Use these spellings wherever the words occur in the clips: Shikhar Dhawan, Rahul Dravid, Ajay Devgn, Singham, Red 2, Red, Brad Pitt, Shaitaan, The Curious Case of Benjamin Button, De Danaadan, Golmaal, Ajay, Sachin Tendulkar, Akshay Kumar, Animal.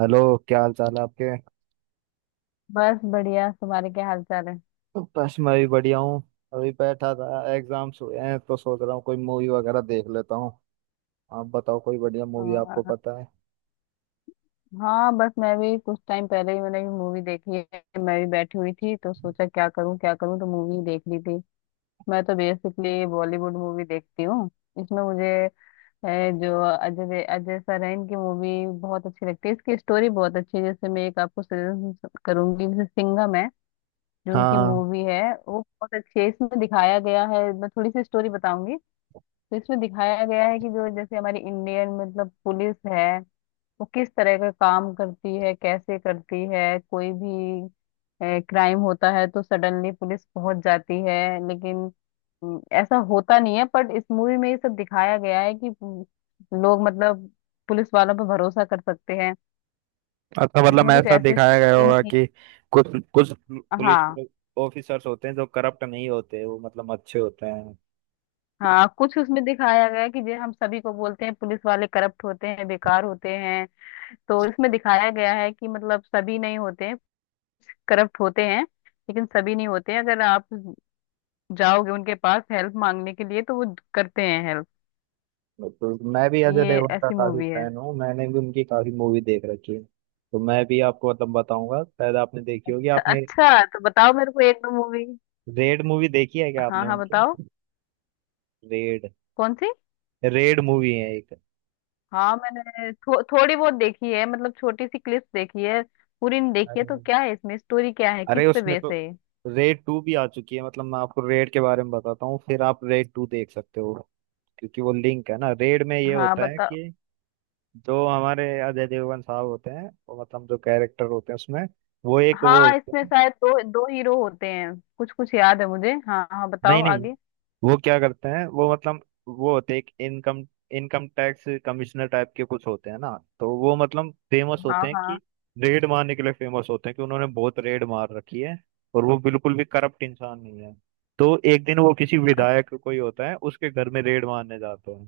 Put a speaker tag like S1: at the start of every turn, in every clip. S1: Hello. क्या हाल चाल है आपके।
S2: बस बढ़िया। तुम्हारे क्या हाल चाल है?
S1: बस मैं भी बढ़िया हूँ। अभी बैठा था, एग्जाम्स हुए हैं तो सोच रहा हूँ कोई मूवी वगैरह देख लेता हूँ। आप बताओ कोई बढ़िया मूवी आपको
S2: और
S1: पता है।
S2: हाँ, बस मैं भी कुछ टाइम पहले ही मैंने भी मूवी देखी है। मैं भी बैठी हुई थी तो सोचा क्या करूँ क्या करूँ, तो मूवी देख ली थी। मैं तो बेसिकली बॉलीवुड मूवी देखती हूँ। इसमें मुझे जो अजय अजय सर हैं, इनकी मूवी बहुत अच्छी लगती है। इसकी स्टोरी बहुत अच्छी है। जैसे मैं एक आपको सजेशन करूंगी, जैसे सिंघम है, जो उनकी
S1: हाँ,
S2: मूवी है। वो बहुत अच्छी है। इसमें दिखाया गया है, मैं थोड़ी सी स्टोरी बताऊंगी। तो इसमें दिखाया गया है कि जो जैसे हमारी इंडियन मतलब पुलिस है, वो किस तरह का काम करती है, कैसे करती है। कोई भी क्राइम होता है तो सडनली पुलिस पहुंच जाती है, लेकिन ऐसा होता नहीं है। बट इस मूवी में ये सब दिखाया गया है कि लोग मतलब पुलिस वालों पर भरोसा कर सकते हैं।
S1: अच्छा, मतलब
S2: इसमें कुछ
S1: ऐसा
S2: ऐसे
S1: दिखाया गया
S2: सीन
S1: होगा
S2: थी।
S1: कि कुछ कुछ पुलिस
S2: हाँ,
S1: ऑफिसर्स होते हैं जो करप्ट नहीं होते, वो मतलब अच्छे होते हैं।
S2: हाँ, कुछ उसमें दिखाया गया है कि जो हम सभी को बोलते हैं पुलिस वाले करप्ट होते हैं, बेकार होते हैं। तो इसमें दिखाया गया है कि मतलब सभी नहीं होते हैं करप्ट होते हैं, लेकिन सभी नहीं होते हैं। अगर आप जाओगे उनके पास हेल्प मांगने के लिए, तो वो करते हैं हेल्प।
S1: तो मैं भी अजय
S2: ये
S1: देवगन का
S2: ऐसी
S1: काफी
S2: मूवी है।
S1: फैन हूँ, मैंने भी उनकी काफी मूवी देख रखी है। तो मैं भी आपको मतलब बताऊंगा, शायद आपने देखी होगी आपने।
S2: अच्छा, तो बताओ मेरे को एक दो मूवी।
S1: रेड मूवी देखी है क्या
S2: हाँ,
S1: आपने
S2: हाँ, बताओ।
S1: उनकी। रेड।
S2: कौन सी?
S1: रेड मूवी है एक।
S2: हाँ, मैंने थोड़ी बहुत देखी है, मतलब छोटी सी क्लिप देखी है। पूरी नहीं देखी है, तो
S1: अरे,
S2: क्या है इसमें स्टोरी, क्या है
S1: अरे
S2: किस पे
S1: उसमें
S2: बेस
S1: तो
S2: है ये?
S1: रेड टू भी आ चुकी है, मतलब मैं आपको रेड के बारे में बताता हूँ फिर आप रेड टू देख सकते हो। क्योंकि वो लिंक है ना। रेड में ये
S2: हाँ,
S1: होता है
S2: बताओ।
S1: कि जो हमारे अजय देवगन साहब होते हैं, वो मतलब जो कैरेक्टर होते हैं उसमें, वो
S2: हाँ,
S1: होते
S2: इसमें
S1: हैं।
S2: शायद दो दो हीरो होते हैं, कुछ कुछ याद है मुझे। हाँ, हाँ,
S1: नहीं
S2: बताओ
S1: नहीं,
S2: आगे।
S1: वो क्या करते हैं, वो मतलब वो होते हैं एक income income tax commissioner type के कुछ होते हैं ना। तो वो मतलब फेमस
S2: हाँ,
S1: होते हैं
S2: हाँ।
S1: कि रेड मारने के लिए फेमस होते हैं, कि उन्होंने बहुत रेड मार रखी है। और वो बिल्कुल भी करप्ट इंसान नहीं है। तो एक दिन वो किसी
S2: अ-
S1: विधायक, कोई होता है, उसके घर में रेड मारने जाते हैं।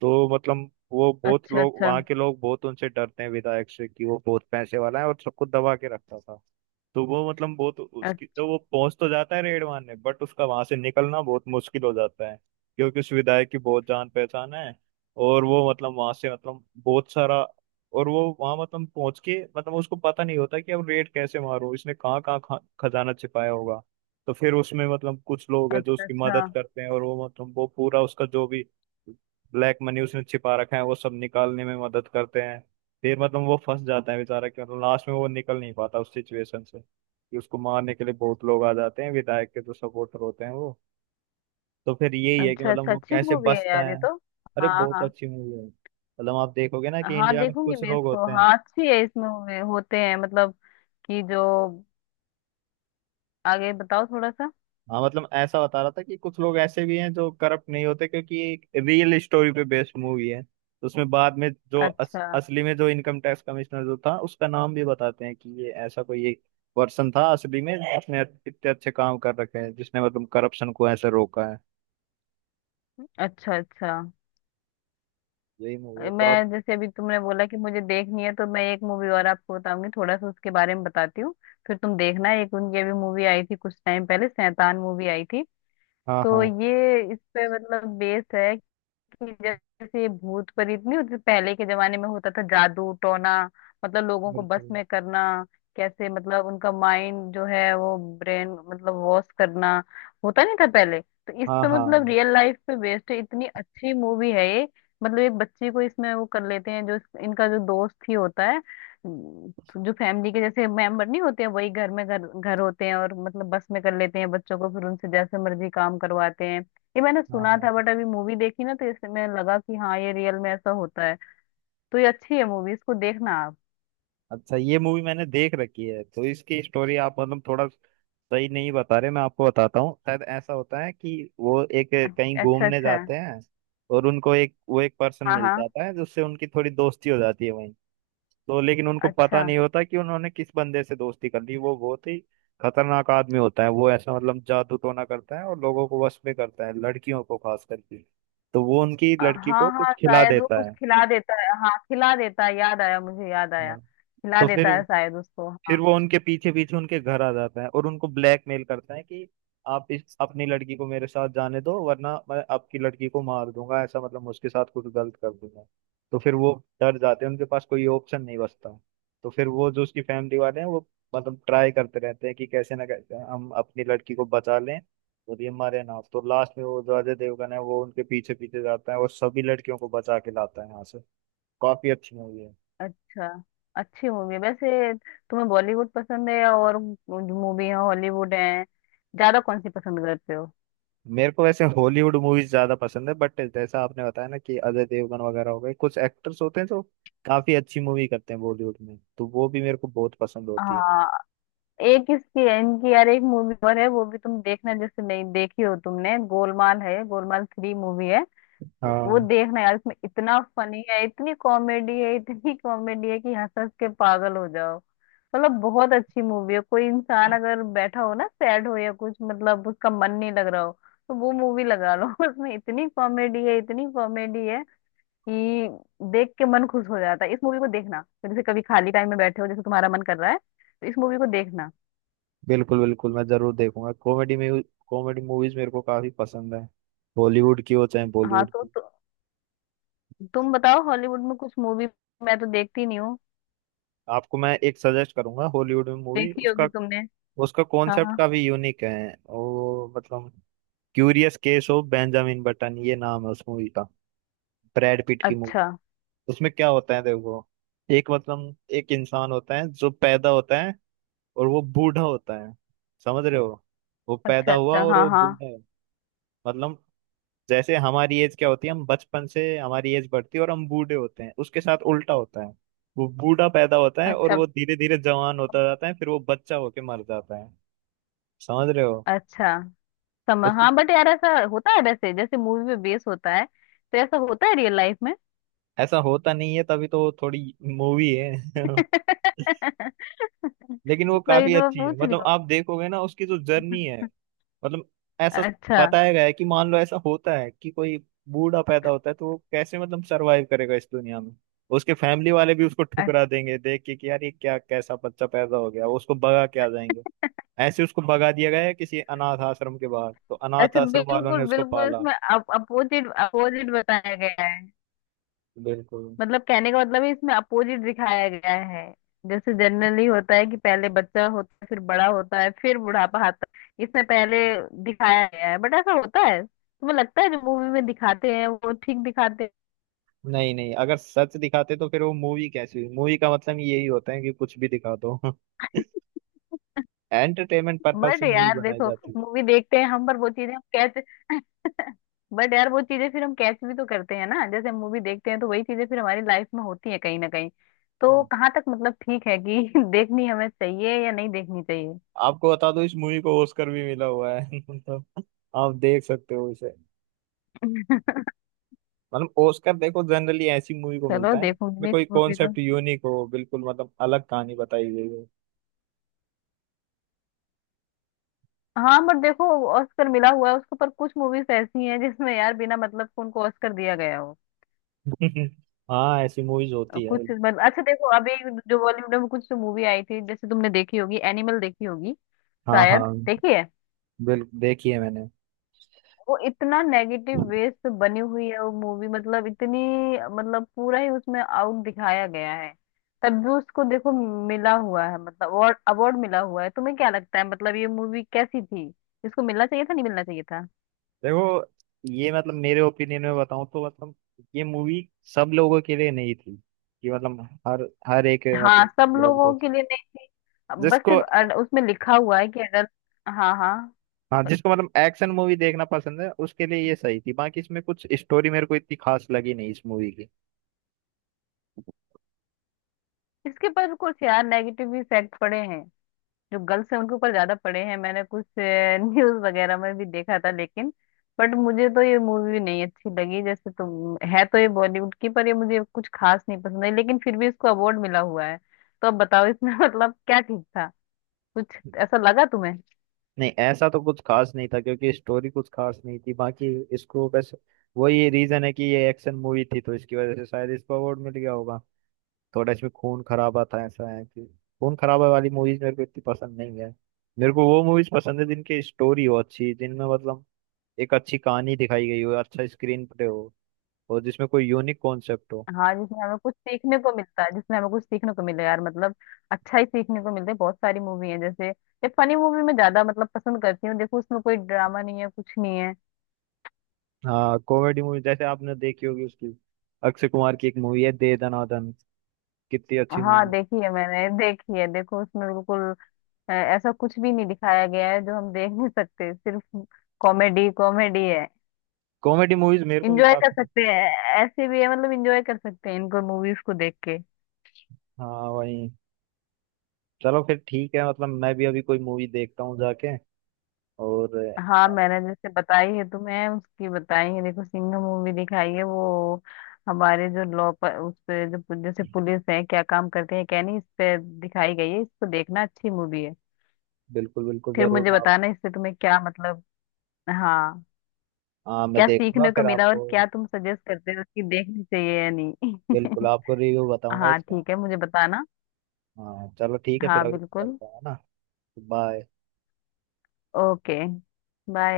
S1: तो मतलब वो बहुत,
S2: अच्छा,
S1: लोग
S2: अच्छा।
S1: वहाँ के लोग बहुत उनसे डरते हैं विधायक से कि वो बहुत पैसे वाला है और सबको दबा के रखता था। तो वो मतलब बहुत
S2: अ-
S1: उसकी, तो वो पहुंच तो जाता है रेड मारने, बट उसका वहां से निकलना बहुत मुश्किल हो जाता है क्योंकि उस विधायक की बहुत जान पहचान है। और वो मतलब वहां से मतलब बहुत सारा, और वो वहां मतलब पहुंच के मतलब उसको पता नहीं होता कि अब रेड कैसे मारूं, इसने कहाँ कहाँ खजाना छिपाया होगा। तो फिर उसमें मतलब कुछ लोग हैं जो
S2: अच्छा,
S1: उसकी
S2: अच्छा।
S1: मदद करते हैं और वो मतलब वो पूरा उसका जो भी ब्लैक मनी उसने छिपा रखा है वो सब निकालने में मदद करते हैं। फिर मतलब वो फंस जाता है बेचारा कि मतलब लास्ट में वो निकल नहीं पाता उस सिचुएशन से, कि उसको मारने के लिए बहुत लोग आ जाते हैं, विधायक के जो सपोर्टर होते हैं वो। तो फिर यही है कि
S2: अच्छा,
S1: मतलब
S2: अच्छा।
S1: वो
S2: अच्छी
S1: कैसे
S2: मूवी है
S1: बचता
S2: यार ये
S1: है।
S2: तो।
S1: अरे
S2: हाँ,
S1: बहुत
S2: हाँ।
S1: अच्छी मूवी है, मतलब आप देखोगे ना कि
S2: हाँ,
S1: इंडिया में
S2: देखूंगी
S1: कुछ
S2: मैं
S1: लोग
S2: इसको।
S1: होते हैं।
S2: हाँ, अच्छी है इसमें होते हैं, मतलब कि जो आगे बताओ थोड़ा सा।
S1: हाँ, मतलब ऐसा बता रहा था कि कुछ लोग ऐसे भी हैं जो करप्ट नहीं होते। क्योंकि ये एक रियल स्टोरी पे बेस्ड मूवी है, तो उसमें बाद में जो अस,
S2: अच्छा,
S1: असली में जो इनकम टैक्स कमिश्नर जो था उसका नाम भी बताते हैं कि ये ऐसा कोई एक पर्सन था असली में जिसने इतने अच्छे काम कर रखे हैं, जिसने मतलब करप्शन को ऐसे रोका है।
S2: अच्छा, अच्छा।
S1: यही मूवी है तो आप।
S2: मैं जैसे अभी तुमने बोला कि मुझे देखनी है, तो मैं एक मूवी और आपको बताऊंगी, थोड़ा सा उसके बारे में बताती हूँ। फिर तुम देखना। एक उनकी अभी मूवी आई थी कुछ टाइम पहले, शैतान मूवी आई थी।
S1: हाँ
S2: तो
S1: हाँ,
S2: ये इस पे मतलब बेस्ड है कि जैसे ये भूत प्रेत नहीं होते। पहले के जमाने में होता था जादू टोना, मतलब लोगों को बस
S1: बिल्कुल।
S2: में करना, कैसे मतलब उनका माइंड जो है वो ब्रेन मतलब वॉश करना, होता नहीं था पहले। तो इस
S1: हाँ
S2: पे
S1: हाँ।
S2: मतलब रियल लाइफ पे बेस्ड है, इतनी अच्छी मूवी है ये। मतलब एक बच्ची को इसमें वो कर लेते हैं, जो इनका जो दोस्त ही होता है, उम, जो फैमिली के जैसे मेंबर नहीं होते हैं, वही घर में घर घर होते हैं और मतलब बस में कर लेते हैं बच्चों को, फिर उनसे जैसे मर्जी काम करवाते हैं। ये मैंने
S1: हाँ
S2: सुना
S1: हाँ।
S2: था बट अभी मूवी देखी ना तो इससे मैं लगा कि हाँ ये रियल में ऐसा होता है। तो ये अच्छी है मूवी, इसको देखना आप।
S1: अच्छा, ये मूवी मैंने देख रखी है तो इसकी स्टोरी आप मतलब थोड़ा सही नहीं बता रहे, मैं आपको बताता हूँ। शायद ऐसा होता है कि वो एक, कहीं
S2: अच्छा,
S1: घूमने
S2: अच्छा।
S1: जाते हैं और उनको एक, वो एक पर्सन
S2: हाँ,
S1: मिल
S2: हाँ।
S1: जाता है जिससे उनकी थोड़ी दोस्ती हो जाती है वहीं। तो लेकिन उनको पता
S2: अच्छा।
S1: नहीं होता कि उन्होंने किस बंदे से दोस्ती कर ली, वो बहुत ही खतरनाक आदमी होता है। वो ऐसा मतलब जादू टोना करता है और लोगों को वश में करता है, लड़कियों को खास करके। तो वो उनकी लड़की
S2: हाँ,
S1: को
S2: हाँ,
S1: कुछ खिला
S2: शायद वो
S1: देता
S2: कुछ
S1: है।
S2: खिला देता है, हाँ खिला देता है, याद आया मुझे, याद आया,
S1: हाँ।
S2: खिला
S1: तो फिर
S2: देता है शायद उसको,
S1: फिर
S2: हाँ।
S1: वो उनके पीछे पीछे उनके घर आ जाता है और उनको ब्लैकमेल करता है कि आप इस, अपनी लड़की को मेरे साथ जाने दो वरना मैं आपकी लड़की को मार दूंगा, ऐसा मतलब मैं उसके साथ कुछ गलत कर दूंगा। तो फिर वो डर जाते हैं, उनके पास कोई ऑप्शन नहीं बचता। तो फिर वो जो उसकी फैमिली वाले हैं वो मतलब ट्राई करते रहते हैं कि कैसे ना कैसे हम अपनी लड़की को बचा लें और ये मरे ना। तो लास्ट में वो जो अजय देवगन है वो उनके पीछे पीछे जाता है और सभी लड़कियों को बचा के लाता है यहाँ से। काफी अच्छी मूवी है।
S2: अच्छा। अच्छी मूवी है वैसे। तुम्हें बॉलीवुड पसंद है और मूवी है, हॉलीवुड है, ज्यादा कौन सी पसंद करते हो?
S1: मेरे को वैसे हॉलीवुड मूवीज ज्यादा पसंद है, बट जैसा आपने बताया ना कि अजय देवगन वगैरह हो गए, कुछ एक्टर्स होते हैं जो काफी अच्छी मूवी करते हैं बॉलीवुड में, तो वो भी मेरे को बहुत पसंद होती है।
S2: हाँ। एक किसकी है इनकी यार, एक मूवी और है वो भी तुम देखना, जैसे नहीं देखी हो तुमने, गोलमाल है, गोलमाल थ्री मूवी है। तो वो
S1: हाँ,
S2: देखना यार, इसमें इतना फनी है, इतनी कॉमेडी है, इतनी कॉमेडी है कि हंस हंस के पागल हो जाओ। मतलब बहुत अच्छी मूवी है। कोई इंसान अगर बैठा हो ना, सैड हो या कुछ मतलब उसका मन नहीं लग रहा हो, तो वो मूवी लगा लो। उसमें इतनी कॉमेडी है, इतनी कॉमेडी है कि देख के मन खुश हो जाता है। इस मूवी को देखना, जैसे कभी खाली टाइम में बैठे हो, जैसे तुम्हारा मन कर रहा है, तो इस मूवी को देखना।
S1: बिल्कुल बिल्कुल, मैं जरूर देखूंगा। कॉमेडी में, कॉमेडी मूवीज मेरे को काफी पसंद है, हॉलीवुड की हो चाहे
S2: हाँ,
S1: बॉलीवुड की।
S2: तो तुम बताओ हॉलीवुड में कुछ मूवी, मैं तो देखती नहीं हूँ,
S1: आपको मैं एक सजेस्ट करूंगा हॉलीवुड में मूवी,
S2: देखी
S1: उसका
S2: होगी तुमने।
S1: उसका कॉन्सेप्ट
S2: हाँ।
S1: काफी यूनिक है और मतलब, curious case of Benjamin Button, ये नाम है उस मूवी का, ब्रैड पिट की।
S2: अच्छा,
S1: उसमें क्या होता है देखो, एक मतलब एक इंसान होता है जो पैदा होता है और वो बूढ़ा होता है। समझ रहे हो, वो पैदा
S2: अच्छा,
S1: हुआ
S2: अच्छा।
S1: और
S2: हाँ,
S1: वो
S2: हाँ।
S1: बूढ़ा है। मतलब जैसे हमारी एज क्या होती है, हम बचपन से हमारी एज बढ़ती है और हम बूढ़े होते हैं, उसके साथ उल्टा होता है। वो बूढ़ा पैदा होता है और
S2: अच्छा,
S1: वो धीरे धीरे जवान होता जाता है, फिर वो बच्चा होके मर जाता है। समझ रहे हो।
S2: अच्छा। समझ,
S1: उसके,
S2: हाँ, बट यार ऐसा होता है वैसे, जैसे मूवी में बेस होता है तो ऐसा होता है रियल लाइफ में।
S1: ऐसा होता नहीं है, तभी तो वो थोड़ी मूवी है
S2: तभी
S1: लेकिन वो
S2: तो मैं
S1: काफी अच्छी है,
S2: पूछ रही
S1: मतलब
S2: हूँ।
S1: आप देखोगे ना उसकी जो जर्नी है। मतलब ऐसा
S2: अच्छा,
S1: बताया गया है कि मान लो ऐसा होता है कि कोई बूढ़ा पैदा होता है तो वो कैसे मतलब सरवाइव करेगा इस दुनिया में। उसके फैमिली वाले भी उसको
S2: अच्छा।
S1: ठुकरा देंगे देख के कि यार ये क्या, कैसा बच्चा पैदा हो गया, वो उसको भगा के आ जाएंगे। ऐसे उसको भगा दिया गया है किसी अनाथ आश्रम के बाहर, तो अनाथ
S2: अच्छा,
S1: आश्रम वालों
S2: बिल्कुल
S1: ने उसको
S2: बिल्कुल,
S1: पाला।
S2: इसमें अपोजिट अपोजिट बताया गया।
S1: बिल्कुल।
S2: मतलब कहने का मतलब है इसमें अपोजिट दिखाया गया है। जैसे जनरली होता है कि पहले बच्चा होता है फिर बड़ा होता है फिर बुढ़ापा आता है, इसमें पहले दिखाया गया है। बट ऐसा होता है, तुम्हें लगता है जो मूवी में दिखाते हैं वो ठीक दिखाते हैं?
S1: नहीं नहीं, अगर सच दिखाते तो फिर वो मूवी कैसी हुई। मूवी का मतलब यही होता है कि कुछ भी दिखा दो एंटरटेनमेंट पर्पज
S2: बट
S1: से मूवी
S2: यार
S1: बनाई
S2: देखो
S1: जाती
S2: मूवी देखते हैं हम, पर वो चीजें हम कैच बट यार वो चीजें फिर हम कैच भी तो करते हैं ना, जैसे मूवी देखते हैं तो वही चीजें फिर हमारी लाइफ में होती है कहीं ना कहीं। तो
S1: है।
S2: कहाँ तक मतलब ठीक है कि देखनी हमें चाहिए या नहीं देखनी
S1: आपको बता दूं, इस मूवी को ऑस्कर भी मिला हुआ है तो आप देख सकते हो इसे।
S2: चाहिए।
S1: मतलब ऑस्कर देखो जनरली ऐसी मूवी को
S2: चलो
S1: मिलता है
S2: देखूंगी
S1: में
S2: मैं इस
S1: कोई
S2: मूवी को।
S1: कॉन्सेप्ट यूनिक हो, बिल्कुल मतलब अलग कहानी बताई गई हो।
S2: हाँ, बट देखो ऑस्कर मिला हुआ है उसके पर, कुछ मूवीज ऐसी हैं जिसमें यार बिना मतलब को उनको ऑस्कर दिया गया हो।
S1: हाँ ऐसी मूवीज होती है।
S2: कुछ मतलब, अच्छा देखो अभी जो बॉलीवुड में कुछ मूवी आई थी, जैसे तुमने देखी होगी एनिमल देखी होगी,
S1: हाँ
S2: शायद
S1: हाँ।
S2: देखी है।
S1: बिल्कुल देखी है मैंने।
S2: वो इतना नेगेटिव वे से बनी हुई है वो मूवी, मतलब इतनी मतलब पूरा ही उसमें आउट दिखाया गया है। तब भी उसको देखो मिला हुआ है, मतलब अवार्ड अवार्ड मिला हुआ है। तुम्हें क्या लगता है, मतलब ये मूवी कैसी थी? इसको मिलना चाहिए था, नहीं मिलना चाहिए था?
S1: देखो ये मतलब मेरे ओपिनियन में बताऊं तो मतलब ये मूवी सब लोगों के लिए नहीं थी, कि मतलब हर हर एक
S2: हाँ,
S1: मतलब
S2: सब
S1: लोग
S2: लोगों के
S1: देखे।
S2: लिए नहीं थी। अब बस
S1: जिसको,
S2: सिर्फ उसमें लिखा हुआ है कि अडल्ट। हाँ, हाँ।
S1: हाँ जिसको मतलब एक्शन मूवी देखना पसंद है उसके लिए ये सही थी, बाकी इसमें कुछ स्टोरी मेरे को इतनी खास लगी नहीं इस मूवी की।
S2: इसके पर कुछ यार नेगेटिव इफेक्ट पड़े हैं, जो गर्ल्स हैं उनके ऊपर ज्यादा पड़े हैं, मैंने कुछ न्यूज वगैरह में भी देखा था। लेकिन बट मुझे तो ये मूवी नहीं अच्छी लगी, जैसे तुम है तो ये बॉलीवुड की, पर ये मुझे कुछ खास नहीं पसंद है, लेकिन फिर भी इसको अवार्ड मिला हुआ है। तो अब बताओ इसमें मतलब क्या ठीक था, कुछ ऐसा लगा तुम्हें?
S1: नहीं ऐसा तो कुछ खास नहीं था क्योंकि स्टोरी कुछ खास नहीं थी बाकी। इसको बस, वही रीजन है कि ये एक्शन मूवी थी तो इसकी वजह से शायद इसको अवार्ड मिल गया होगा। थोड़ा इसमें खून खराबा था, ऐसा है कि खून खराबा वाली मूवीज मेरे को इतनी पसंद नहीं है। मेरे को वो मूवीज पसंद है जिनकी स्टोरी हो अच्छी, जिनमें मतलब एक अच्छी कहानी दिखाई गई हो, अच्छा स्क्रीन प्ले हो, और जिसमें कोई यूनिक कॉन्सेप्ट हो।
S2: हाँ, जिसमें हमें कुछ सीखने को मिलता है, जिसमें हमें कुछ सीखने को मिले यार मतलब। अच्छा ही सीखने को मिलता है। बहुत सारी मूवी है, जैसे ये फनी मूवी मैं ज्यादा मतलब पसंद करती हूँ। देखो उसमें कोई ड्रामा नहीं है, कुछ नहीं है।
S1: हाँ कॉमेडी मूवी जैसे आपने देखी होगी उसकी, अक्षय कुमार की एक मूवी है दे दनादन, कितनी अच्छी मूवी
S2: हाँ
S1: है।
S2: देखी है, मैंने देखी है, देखो उसमें बिल्कुल ऐसा कुछ भी नहीं दिखाया गया है जो हम देख नहीं सकते, सिर्फ कॉमेडी कॉमेडी है।
S1: कॉमेडी मूवीज मेरे को भी
S2: इंजॉय कर
S1: काफी पसंद
S2: सकते हैं, ऐसे भी है मतलब इंजॉय कर सकते हैं इनको मूवीज को देख के।
S1: है। हाँ वही। चलो फिर ठीक है, मतलब मैं भी अभी कोई मूवी देखता हूँ जाके। और
S2: हाँ,
S1: अ,
S2: मैंने जैसे बताई है तुम्हें, उसकी बताई है देखो, सिंघम मूवी दिखाई है, वो हमारे जो लॉ पर, उस पे जो जैसे पुलिस है क्या काम करते हैं क्या नहीं, इस पे दिखाई गई है। इसको देखना, अच्छी मूवी है।
S1: बिल्कुल बिल्कुल
S2: फिर
S1: जरूर
S2: मुझे
S1: मैं आप,
S2: बताना इससे तुम्हें क्या मतलब। हाँ,
S1: हाँ मैं
S2: क्या
S1: देखूंगा
S2: सीखने को
S1: फिर
S2: मिला और
S1: आपको,
S2: क्या तुम सजेस्ट करते हो कि देखनी चाहिए या
S1: बिल्कुल
S2: नहीं।
S1: आपको रिव्यू बताऊंगा
S2: हाँ,
S1: इसका।
S2: ठीक है, मुझे बताना।
S1: हाँ चलो ठीक है फिर,
S2: हाँ,
S1: अभी
S2: बिल्कुल।
S1: चलता है ना। बाय।
S2: ओके। बाय।